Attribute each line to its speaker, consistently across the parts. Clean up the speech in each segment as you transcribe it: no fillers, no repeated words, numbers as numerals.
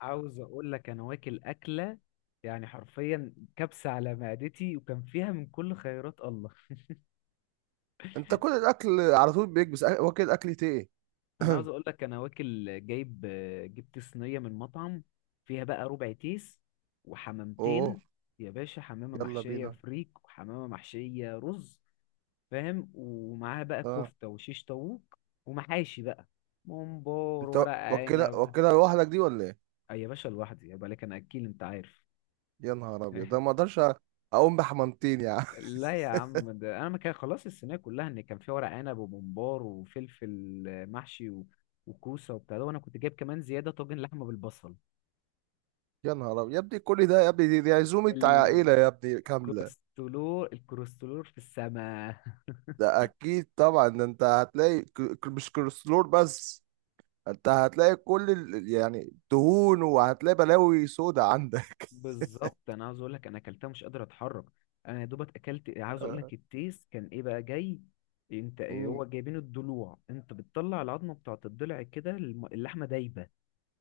Speaker 1: عاوز اقول لك انا واكل اكله، يعني حرفيا كبسه على معدتي، وكان فيها من كل خيرات الله.
Speaker 2: انت كل الاكل على طول بيكبس واكل اكلتي ايه؟
Speaker 1: انا عاوز اقول لك انا واكل جايب. جبت صينيه من مطعم، فيها بقى ربع تيس
Speaker 2: اوه،
Speaker 1: وحمامتين، يا باشا. حمامه
Speaker 2: يلا
Speaker 1: محشيه
Speaker 2: بينا.
Speaker 1: فريك وحمامه محشيه رز، فاهم؟ ومعاها بقى
Speaker 2: اه،
Speaker 1: كفته وشيش طاووق، ومحاشي بقى، ممبار،
Speaker 2: انت
Speaker 1: ورق
Speaker 2: واكلها
Speaker 1: عنب.
Speaker 2: واكلها لوحدك دي ولا ايه؟
Speaker 1: أي يا باشا، لوحدي، يبقى لك انا اكيل، انت عارف.
Speaker 2: يا نهار ابيض، ده ما اقدرش اقوم بحمامتين يعني.
Speaker 1: لا يا عم، ده انا ما كان خلاص الصينيه كلها، ان كان فيها ورق عنب وممبار وفلفل، محشي و... وكوسه وبتاع ده، وانا كنت جايب كمان زياده طاجن لحمه بالبصل.
Speaker 2: يا نهار ابيض يا ابني، كل ده يا ابني؟ دي عزومه عائله يا ابني كامله.
Speaker 1: الكوليسترول في السماء.
Speaker 2: ده اكيد طبعا، ده انت هتلاقي مش كوليسترول بس، انت هتلاقي كل يعني دهون، وهتلاقي بلاوي سودا عندك.
Speaker 1: بالظبط، انا عاوز اقول لك انا اكلتها مش قادر اتحرك. انا يا دوبك اكلت، عاوز اقول لك
Speaker 2: آه،
Speaker 1: التيس كان ايه بقى جاي. انت
Speaker 2: مم.
Speaker 1: هو جايبين الضلوع، انت بتطلع العظمه بتاعت الضلع كده، اللحمه دايبه.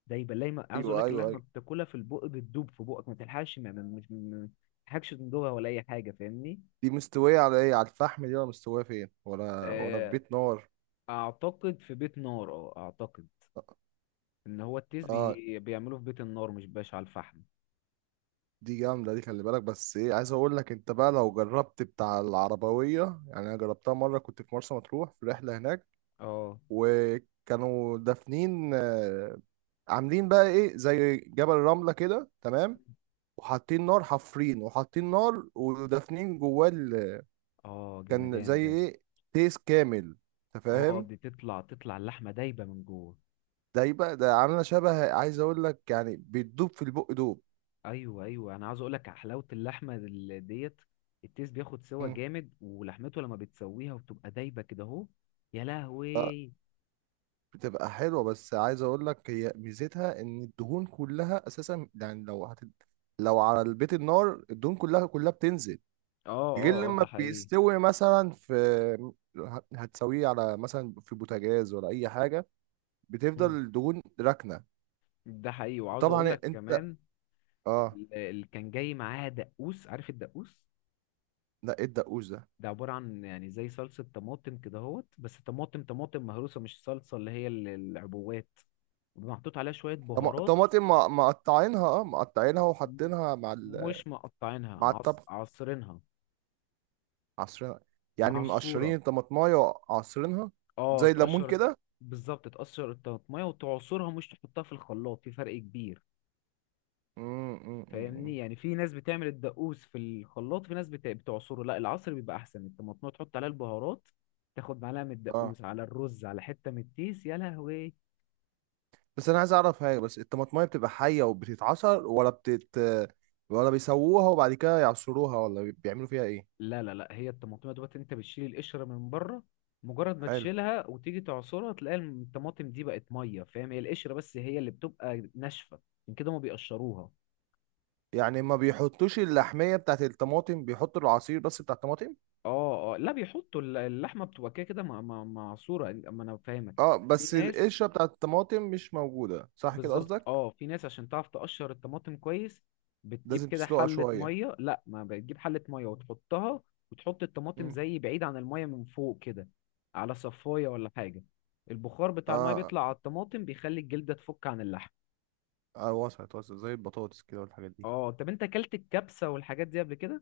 Speaker 1: دايما دايما، عاوز اقول
Speaker 2: ايوه،
Speaker 1: لك
Speaker 2: ايوه،
Speaker 1: اللحمه
Speaker 2: ايوه.
Speaker 1: بتاكلها في البق بتدوب في بقك، ما تلحقش مش ما تلحقش تندوبها ولا اي حاجه، فاهمني؟
Speaker 2: دي مستويه على ايه، على الفحم دي ولا مستويه فين، ولا في
Speaker 1: آه،
Speaker 2: بيت نار؟
Speaker 1: اعتقد في بيت نار، اه اعتقد ان هو التيس
Speaker 2: اه،
Speaker 1: بيعملوه في بيت النار، مش باش على الفحم.
Speaker 2: دي جامدة دي، خلي بالك. بس ايه عايز اقول لك، انت بقى لو جربت بتاع العربوية، يعني انا جربتها مرة كنت في مرسى مطروح في رحلة هناك،
Speaker 1: اه.
Speaker 2: وكانوا دافنين آه، عاملين بقى ايه زي جبل رملة كده، تمام؟ وحاطين نار، حفرين وحاطين نار ودافنين جواه
Speaker 1: اه
Speaker 2: كان
Speaker 1: جمدان
Speaker 2: زي
Speaker 1: ده.
Speaker 2: ايه، تيس كامل، انت
Speaker 1: اه،
Speaker 2: فاهم.
Speaker 1: دي تطلع اللحمه دايبه من جوه.
Speaker 2: ده يبقى ده عاملة شبه عايز اقول لك يعني بتدوب في البق دوب.
Speaker 1: ايوه، ايوه، انا عاوز اقول لك حلاوه اللحمه ديت. التيس بياخد سوا
Speaker 2: مم.
Speaker 1: جامد، ولحمته لما بتسويها وبتبقى دايبه كده اهو. يا لهوي.
Speaker 2: بتبقى حلوة، بس عايز اقول لك هي ميزتها ان الدهون كلها اساسا، يعني لو لو على البيت النار الدهون كلها كلها بتنزل،
Speaker 1: اه،
Speaker 2: غير
Speaker 1: اه، اه، ده
Speaker 2: لما
Speaker 1: حقيقي.
Speaker 2: بيستوي مثلا في هتسويه على مثلا في بوتاجاز ولا اي حاجة، بتفضل الدهون راكنة.
Speaker 1: ده حقيقي، وعاوز اقول
Speaker 2: طبعا
Speaker 1: لك
Speaker 2: انت،
Speaker 1: كمان
Speaker 2: اه.
Speaker 1: اللي كان جاي معاها دقوس، عارف الدقوس؟
Speaker 2: لا، ايه الدقوس ده؟
Speaker 1: ده عبارة عن يعني زي صلصة طماطم كده اهوت، بس طماطم طماطم مهروسة، مش صلصة اللي هي العبوات، محطوط عليها شوية بهارات.
Speaker 2: طماطم مقطعينها، اه مقطعينها
Speaker 1: م-
Speaker 2: وحاطينها مع
Speaker 1: مش
Speaker 2: مع الطبخ،
Speaker 1: عصرينها.
Speaker 2: عصرينها، يعني مقشرين
Speaker 1: معصورة.
Speaker 2: الطماطمايه وعصرينها
Speaker 1: اه،
Speaker 2: زي الليمون
Speaker 1: تقشر.
Speaker 2: كده.
Speaker 1: بالظبط، تقشر الطماطمية وتعصرها، مش تحطها في الخلاط، في فرق كبير.
Speaker 2: مم، مم، مم، مم.
Speaker 1: فاهمني؟ يعني في ناس بتعمل الدقوس في الخلاط، في ناس بتعصره، لا، العصر بيبقى احسن، الطماطم تحط عليها البهارات، تاخد معلقه من
Speaker 2: اه.
Speaker 1: الدقوس على الرز على حته من التيس، يا لهوي.
Speaker 2: بس انا عايز اعرف حاجه، بس الطماطمايه بتبقى حيه وبتتعصر ولا ولا بيسووها وبعد كده يعصروها، ولا بيعملوا فيها ايه؟
Speaker 1: لا، لا، لا، هي الطماطم دوت انت بتشيل القشره من بره، مجرد ما
Speaker 2: حلو.
Speaker 1: تشيلها وتيجي تعصرها تلاقي الطماطم دي بقت ميه، فاهم؟ هي القشره بس هي اللي بتبقى ناشفه، من كده ما بيقشروها.
Speaker 2: يعني ما بيحطوش اللحميه بتاعت الطماطم، بيحطوا العصير بس بتاع الطماطم.
Speaker 1: اه، اه، لا بيحطوا اللحمه بتبقى كده كده معصوره، اما انا فاهمك.
Speaker 2: اه،
Speaker 1: في
Speaker 2: بس
Speaker 1: ناس.
Speaker 2: القشره بتاعت الطماطم مش موجوده، صح كده
Speaker 1: بالظبط،
Speaker 2: قصدك؟
Speaker 1: اه، في ناس عشان تعرف تقشر الطماطم كويس بتجيب
Speaker 2: لازم
Speaker 1: كده
Speaker 2: تسلقها
Speaker 1: حلة
Speaker 2: شويه.
Speaker 1: مية، لا ما بتجيب حلة مية وتحطها، وتحط الطماطم
Speaker 2: مم.
Speaker 1: زي بعيد عن المية من فوق كده، على صفاية ولا حاجة. البخار بتاع المية
Speaker 2: اه،
Speaker 1: بيطلع على الطماطم بيخلي الجلدة تفك عن اللحم.
Speaker 2: اه، وصلت وصلت، زي البطاطس كده والحاجات دي.
Speaker 1: اه طب، انت اكلت الكبسة والحاجات دي قبل كده؟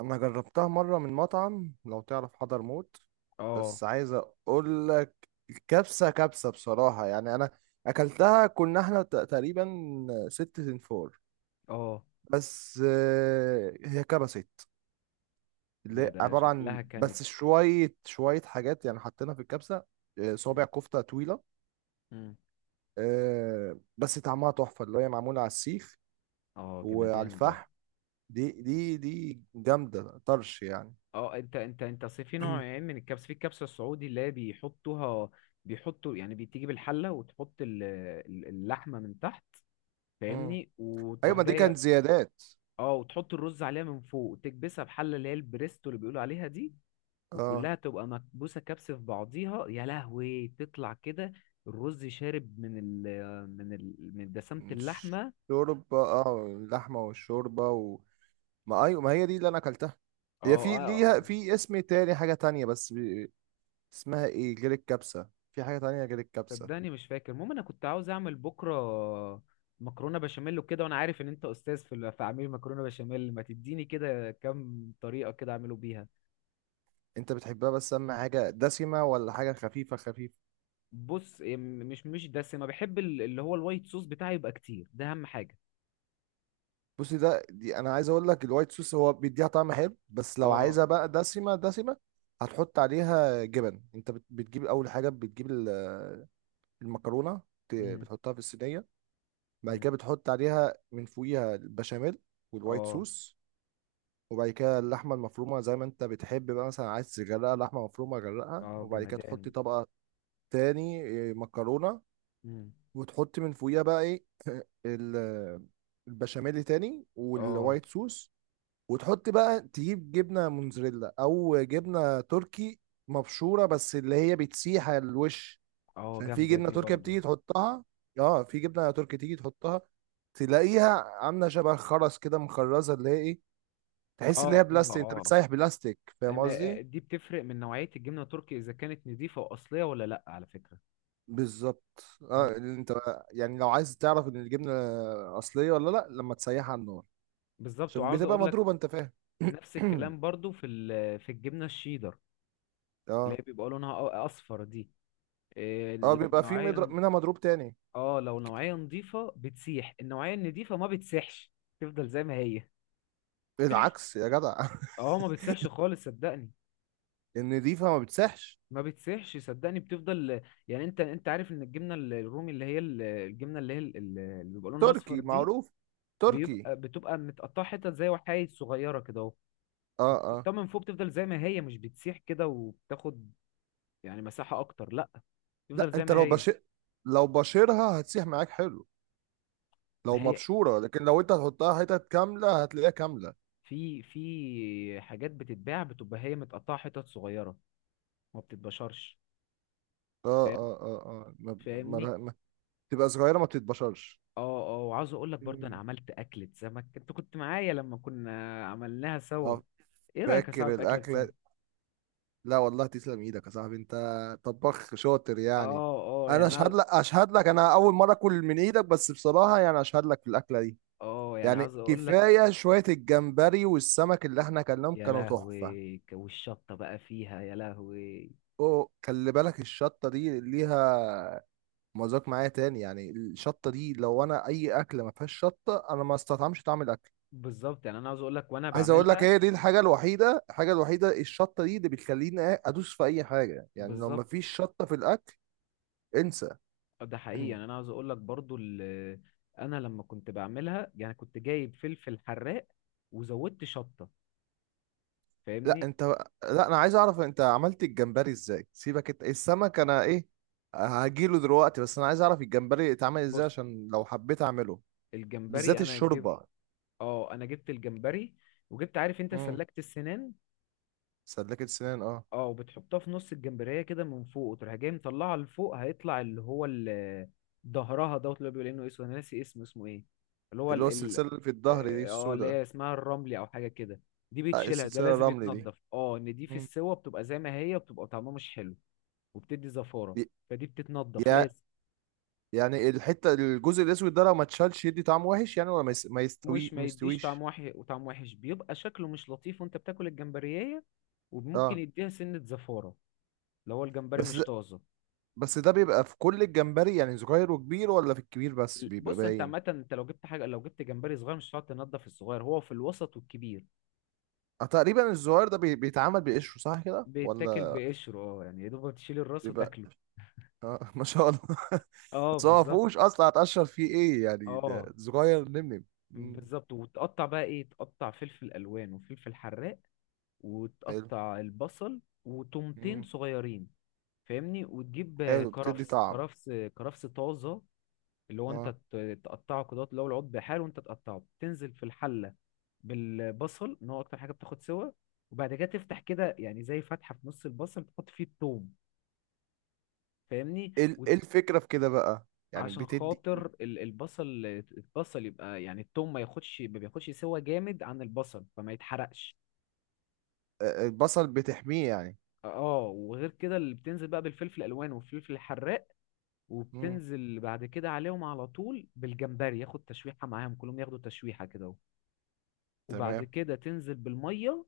Speaker 2: انا جربتها مره من مطعم، لو تعرف حضرموت.
Speaker 1: اه.
Speaker 2: بس عايز اقول لك، كبسه كبسه بصراحه، يعني انا اكلتها، كنا احنا تقريبا 6 تنفور.
Speaker 1: اه،
Speaker 2: بس آه، هي كبست، اللي
Speaker 1: ده
Speaker 2: هي
Speaker 1: ده
Speaker 2: عباره عن
Speaker 1: شكلها كانت.
Speaker 2: بس شويه شويه حاجات، يعني حطينا في الكبسه آه،
Speaker 1: مم.
Speaker 2: صابع كفته طويله
Speaker 1: مم.
Speaker 2: آه، بس طعمها تحفه، اللي هي معموله على السيخ
Speaker 1: اه
Speaker 2: وعلى
Speaker 1: جمدان ده.
Speaker 2: الفحم. دي جامده طرش يعني.
Speaker 1: اه، انت أصل في نوعين من الكبسه، في الكبسه السعودي اللي هي بيحطوها، بيحطوا يعني بتيجي بالحله وتحط اللحمه من تحت،
Speaker 2: مم.
Speaker 1: فاهمني؟
Speaker 2: ايوه،
Speaker 1: وتروح
Speaker 2: ما دي كانت
Speaker 1: جايه.
Speaker 2: زيادات.
Speaker 1: اه، وتحط الرز عليها من فوق وتكبسها بحله اللي هي البريستو اللي بيقولوا عليها دي،
Speaker 2: اه،
Speaker 1: وكلها تبقى مكبوسه كبسه في بعضيها، يا لهوي، تطلع كده الرز شارب من دسامه
Speaker 2: مش
Speaker 1: اللحمه.
Speaker 2: شوربة، اه اللحمة والشوربة ما ايوه، ما هي دي اللي انا اكلتها. هي
Speaker 1: اه،
Speaker 2: في
Speaker 1: اه.
Speaker 2: ليها في اسم تاني، حاجة تانية، بس اسمها ايه غير الكبسة، في حاجة تانية غير الكبسة؟
Speaker 1: صدقني مش فاكر، المهم انا كنت عاوز اعمل بكره مكرونه بشاميل وكده، وانا عارف ان انت استاذ في في عميل مكرونه بشاميل، ما تديني كده كام طريقه كده اعمله بيها.
Speaker 2: انت بتحبها بس اما حاجة دسمة ولا حاجة خفيفة خفيفة؟
Speaker 1: بص إيه، مش دسمه، بحب اللي هو الوايت صوص بتاعي يبقى كتير، ده اهم حاجه.
Speaker 2: بصي، ده دي انا عايز اقول لك الوايت صوص هو بيديها طعم حلو، بس لو
Speaker 1: اه.
Speaker 2: عايزها بقى دسمة دسمة، هتحط عليها جبن. انت بتجيب اول حاجة، بتجيب المكرونة،
Speaker 1: امم
Speaker 2: بتحطها في الصينية، بعد
Speaker 1: امم
Speaker 2: كده بتحط عليها من فوقيها البشاميل والوايت
Speaker 1: اه،
Speaker 2: صوص، وبعد كده اللحمه المفرومه زي ما انت بتحب، بقى مثلا عايز تغرقها لحمه مفرومه غرقها،
Speaker 1: اه
Speaker 2: وبعد كده تحطي
Speaker 1: جمدان.
Speaker 2: طبقه تاني إيه، مكرونه،
Speaker 1: امم
Speaker 2: وتحطي من فوقيها بقى ايه ال- البشاميل تاني
Speaker 1: اه،
Speaker 2: والوايت صوص، وتحط بقى، تجيب جبنه موزاريلا او جبنه تركي مبشوره، بس اللي هي بتسيح على الوش.
Speaker 1: اه
Speaker 2: عشان في
Speaker 1: جامده
Speaker 2: جبنه
Speaker 1: دي
Speaker 2: تركي
Speaker 1: برضو.
Speaker 2: بتيجي تحطها، اه في جبنه تركي تيجي تحطها، تلاقيها عامله شبه الخرز كده، مخرزه، اللي هي ايه، تحس ان
Speaker 1: اه. اه،
Speaker 2: هي بلاستيك، انت
Speaker 1: آه.
Speaker 2: بتسيح بلاستيك، فاهم
Speaker 1: أما
Speaker 2: قصدي؟
Speaker 1: دي بتفرق من نوعيه الجبنه التركي، اذا كانت نظيفه واصليه ولا لا، على فكره.
Speaker 2: بالظبط. اه
Speaker 1: مم.
Speaker 2: اللي انت، يعني لو عايز تعرف ان الجبنه اصليه ولا لا، لما تسيحها على النار،
Speaker 1: بالظبط،
Speaker 2: عشان
Speaker 1: وعاوز
Speaker 2: بتبقى
Speaker 1: اقول
Speaker 2: مضروبه، انت فاهم.
Speaker 1: نفس الكلام برضو في في الجبنه الشيدر اللي
Speaker 2: اه،
Speaker 1: هي بيبقى لونها اصفر دي. إيه،
Speaker 2: اه،
Speaker 1: لو
Speaker 2: بيبقى في مضرب
Speaker 1: نوعيه،
Speaker 2: منها، مضروب تاني.
Speaker 1: اه، لو نوعيه نظيفه بتسيح، النوعيه النضيفه ما بتسيحش، تفضل زي ما هي.
Speaker 2: العكس يا جدع.
Speaker 1: اه، ما بتسيحش خالص، صدقني.
Speaker 2: النضيفه ما بتسحش.
Speaker 1: ما بتسيحش، صدقني، بتفضل. يعني انت، انت عارف ان الجبنه الرومي اللي هي الجبنه اللي هي اللي بيبقى لونها اصفر
Speaker 2: تركي
Speaker 1: دي،
Speaker 2: معروف، تركي.
Speaker 1: بتبقى متقطعه حتت زي وحايد صغيره كده اهو،
Speaker 2: اه، آه.
Speaker 1: بتحطها من فوق بتفضل زي ما هي، مش بتسيح كده وبتاخد يعني مساحه اكتر، لا،
Speaker 2: لا،
Speaker 1: تفضل زي
Speaker 2: انت
Speaker 1: ما
Speaker 2: لو
Speaker 1: هي.
Speaker 2: بشر، لو بشرها هتسيح معاك حلو،
Speaker 1: ما
Speaker 2: لو
Speaker 1: هي
Speaker 2: مبشوره. لكن لو انت هتحطها حتت كامله، هتلاقيها كامله، اه.
Speaker 1: في حاجات بتتباع بتبقى هي متقطعة حتت صغيرة، ما بتتبشرش،
Speaker 2: اه،
Speaker 1: فاهم؟
Speaker 2: اه، اه، اه، ما ب- ما
Speaker 1: فاهمني؟
Speaker 2: لها- ما- تبقى صغيره ما بتتبشرش.
Speaker 1: اه. اه، وعاوز اقول لك برضه انا
Speaker 2: مم.
Speaker 1: عملت اكلة سمك، انت كنت معايا لما كنا عملناها سوا.
Speaker 2: اه.
Speaker 1: ايه رأيك يا صاحبي
Speaker 2: فاكر
Speaker 1: في اكلة سمك؟
Speaker 2: الاكله؟ لا والله، تسلم ايدك يا صاحبي، انت طباخ شاطر يعني.
Speaker 1: اه، اه،
Speaker 2: انا
Speaker 1: يعني انا،
Speaker 2: اشهد لك، اشهد لك، انا اول مره اكل من ايدك، بس بصراحه يعني اشهد لك في الاكله دي.
Speaker 1: اه يعني
Speaker 2: يعني
Speaker 1: عاوز اقول لك.
Speaker 2: كفايه شويه، الجمبري والسمك اللي احنا اكلناهم
Speaker 1: يا
Speaker 2: كانوا تحفه.
Speaker 1: لهوي، والشطة بقى فيها، يا لهوي.
Speaker 2: اوه، خلي بالك، الشطه دي ليها مذاق معايا تاني، يعني الشطه دي، لو انا اي اكله ما فيهاش شطه انا ما استطعمش طعم الاكل.
Speaker 1: بالظبط، يعني انا عاوز اقول لك وانا
Speaker 2: عايز اقول لك،
Speaker 1: بعملها.
Speaker 2: هي دي الحاجه الوحيده، الحاجه الوحيده، الشطه دي اللي بتخليني إيه، ادوس في اي حاجه. يعني لو ما
Speaker 1: بالظبط.
Speaker 2: فيش شطه في الاكل، انسى.
Speaker 1: ده حقيقي، يعني انا عاوز اقول لك برضو انا لما كنت بعملها، يعني كنت جايب فلفل حراق، وزودت شطه،
Speaker 2: لا،
Speaker 1: فاهمني.
Speaker 2: انت، لا انا عايز اعرف انت عملت الجمبري ازاي، سيبك انت السمك، انا ايه هجيله دلوقتي، بس انا عايز اعرف الجمبري اتعمل ازاي
Speaker 1: بص،
Speaker 2: عشان لو حبيت اعمله، بالذات
Speaker 1: الجمبري انا جبت،
Speaker 2: الشوربه.
Speaker 1: اه، انا جبت الجمبري، وجبت عارف انت
Speaker 2: امم.
Speaker 1: سلكت السنان،
Speaker 2: سلكت سنان، اه.
Speaker 1: اه، وبتحطها في نص الجمبريه كده من فوق وتروح جاي مطلعها لفوق هيطلع اللي هو ظهرها دوت، اللي هو بيقول انه اسود، انا ناسي اسمه ايه، اللي هو
Speaker 2: اللي هو السلسله اللي في الظهر دي
Speaker 1: اه، آه، اللي
Speaker 2: السوداء.
Speaker 1: هي اسمها الرملي او حاجه كده. دي
Speaker 2: آه،
Speaker 1: بتشيلها، ده
Speaker 2: السلسله
Speaker 1: لازم
Speaker 2: الرملي دي.
Speaker 1: يتنضف، اه، ان دي في السوا بتبقى زي ما هي، بتبقى طعمها مش حلو وبتدي زفارة،
Speaker 2: ي-
Speaker 1: فدي بتتنضف
Speaker 2: يا،
Speaker 1: لازم.
Speaker 2: يعني الحته، الجزء الاسود ده لو ما اتشالش يدي طعم وحش يعني، ولا ما
Speaker 1: مش،
Speaker 2: يستوي،
Speaker 1: ما
Speaker 2: ما
Speaker 1: يديش طعم
Speaker 2: يستويش؟
Speaker 1: وحش، وطعم وحش بيبقى شكله مش لطيف وانت بتاكل الجمبرية، وممكن
Speaker 2: اه.
Speaker 1: يديها سنة زفارة لو هو الجمبري
Speaker 2: بس
Speaker 1: مش
Speaker 2: ده،
Speaker 1: طازة.
Speaker 2: بس ده بيبقى في كل الجمبري يعني، صغير وكبير، ولا في الكبير بس بيبقى
Speaker 1: بص، انت عامة
Speaker 2: باين؟
Speaker 1: انت لو جبت حاجة، لو جبت جمبري صغير مش هتقعد تنضف، الصغير هو في الوسط والكبير
Speaker 2: آه، تقريبا الصغير ده بيتعمل بقشره، صح كده
Speaker 1: بيتاكل
Speaker 2: ولا؟
Speaker 1: بقشره، اه، يعني يا دوب تشيل الراس
Speaker 2: بيبقى
Speaker 1: وتاكله.
Speaker 2: اه ما شاء الله
Speaker 1: اه،
Speaker 2: بس هو ما
Speaker 1: بالظبط.
Speaker 2: فيهوش اصلا، هتقشر فيه ايه يعني،
Speaker 1: اه،
Speaker 2: ده صغير نمنم. مم.
Speaker 1: بالظبط، وتقطع بقى ايه، تقطع فلفل الوان وفلفل حراق،
Speaker 2: حلو.
Speaker 1: وتقطع البصل وتومتين
Speaker 2: مم.
Speaker 1: صغيرين، فاهمني. وتجيب
Speaker 2: حلو، بتدي
Speaker 1: كرفس
Speaker 2: طعم.
Speaker 1: كرفس طازه، اللي هو انت
Speaker 2: اه.
Speaker 1: تقطعه كده، اللي هو العود بحاله، وانت تقطعه تنزل في الحله بالبصل، ان هو اكتر حاجه بتاخد سوا. وبعد كده تفتح كده يعني زي فتحه في نص البصل تحط فيه التوم، فاهمني؟
Speaker 2: ايه إيه الفكره في كده بقى، يعني
Speaker 1: عشان
Speaker 2: بتدي
Speaker 1: خاطر
Speaker 2: إيه؟
Speaker 1: البصل، البصل يبقى يعني التوم ما بياخدش سوا جامد عن البصل، فما يتحرقش.
Speaker 2: آه، آه، البصل بتحميه يعني.
Speaker 1: اه، وغير كده اللي بتنزل بقى بالفلفل الالوان والفلفل الحراق،
Speaker 2: مم.
Speaker 1: وبتنزل بعد كده عليهم على طول بالجمبري ياخد تشويحة معاهم، كلهم ياخدوا تشويحة كده اهو. وبعد
Speaker 2: تمام.
Speaker 1: كده تنزل بالمية،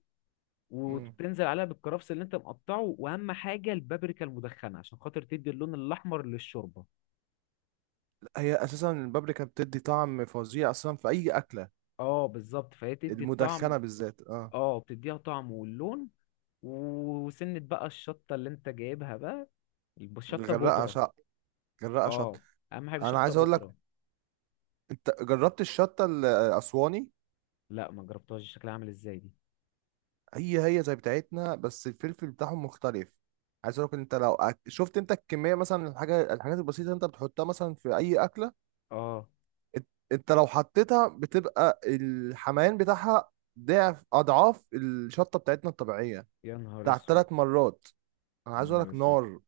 Speaker 2: مم.
Speaker 1: وتنزل عليها بالكرفس اللي انت مقطعه، واهم حاجة البابريكا المدخنة، عشان خاطر تدي اللون الاحمر للشوربة.
Speaker 2: هي اساسا البابريكا بتدي طعم فظيع اصلا في اي اكله،
Speaker 1: اه، بالظبط، فهي تدي الطعم.
Speaker 2: المدخنه بالذات اه.
Speaker 1: اه، بتديها طعم واللون. وسنة بقى الشطة اللي انت جايبها بقى، الشطة
Speaker 2: غرقه
Speaker 1: بودرة.
Speaker 2: شط، غرقه
Speaker 1: اه،
Speaker 2: شط.
Speaker 1: اهم حاجة
Speaker 2: انا
Speaker 1: شطة
Speaker 2: عايز اقول لك،
Speaker 1: بودرة.
Speaker 2: انت جربت الشطه الاسواني؟
Speaker 1: لا، ما جربتهاش، شكلها عامل ازاي دي؟
Speaker 2: هي هي زي بتاعتنا بس الفلفل بتاعهم مختلف. عايز اقول لك، انت لو شفت انت الكميه مثلا، الحاجه، الحاجات البسيطه اللي انت بتحطها مثلا في اي اكله،
Speaker 1: اه.
Speaker 2: انت لو حطيتها، بتبقى الحميان بتاعها ضعف اضعاف الشطه بتاعتنا الطبيعيه،
Speaker 1: يا نهار
Speaker 2: بتاعت
Speaker 1: اسود.
Speaker 2: 3 مرات. انا
Speaker 1: يا
Speaker 2: عايز اقول
Speaker 1: نهار
Speaker 2: لك،
Speaker 1: اسود.
Speaker 2: نار.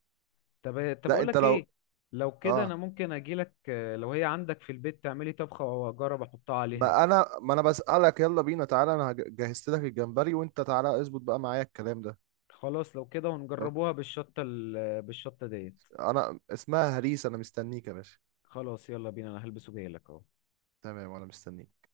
Speaker 1: طب طب
Speaker 2: لا،
Speaker 1: اقول
Speaker 2: انت
Speaker 1: لك
Speaker 2: لو،
Speaker 1: ايه، لو كده انا
Speaker 2: اه،
Speaker 1: ممكن اجي لك، لو هي عندك في البيت تعملي طبخه واجرب احطها عليها.
Speaker 2: ما انا بسألك، يلا بينا تعالى، انا جهزت لك الجمبري، وانت تعالى اظبط بقى معايا الكلام ده.
Speaker 1: خلاص، لو كده ونجربوها بالشطه بالشطه ديت.
Speaker 2: انا اسمها هريس، انا مستنيك يا باشا.
Speaker 1: خلاص يلا بينا، انا هلبس وجاي لك اهو.
Speaker 2: تمام، وانا مستنيك.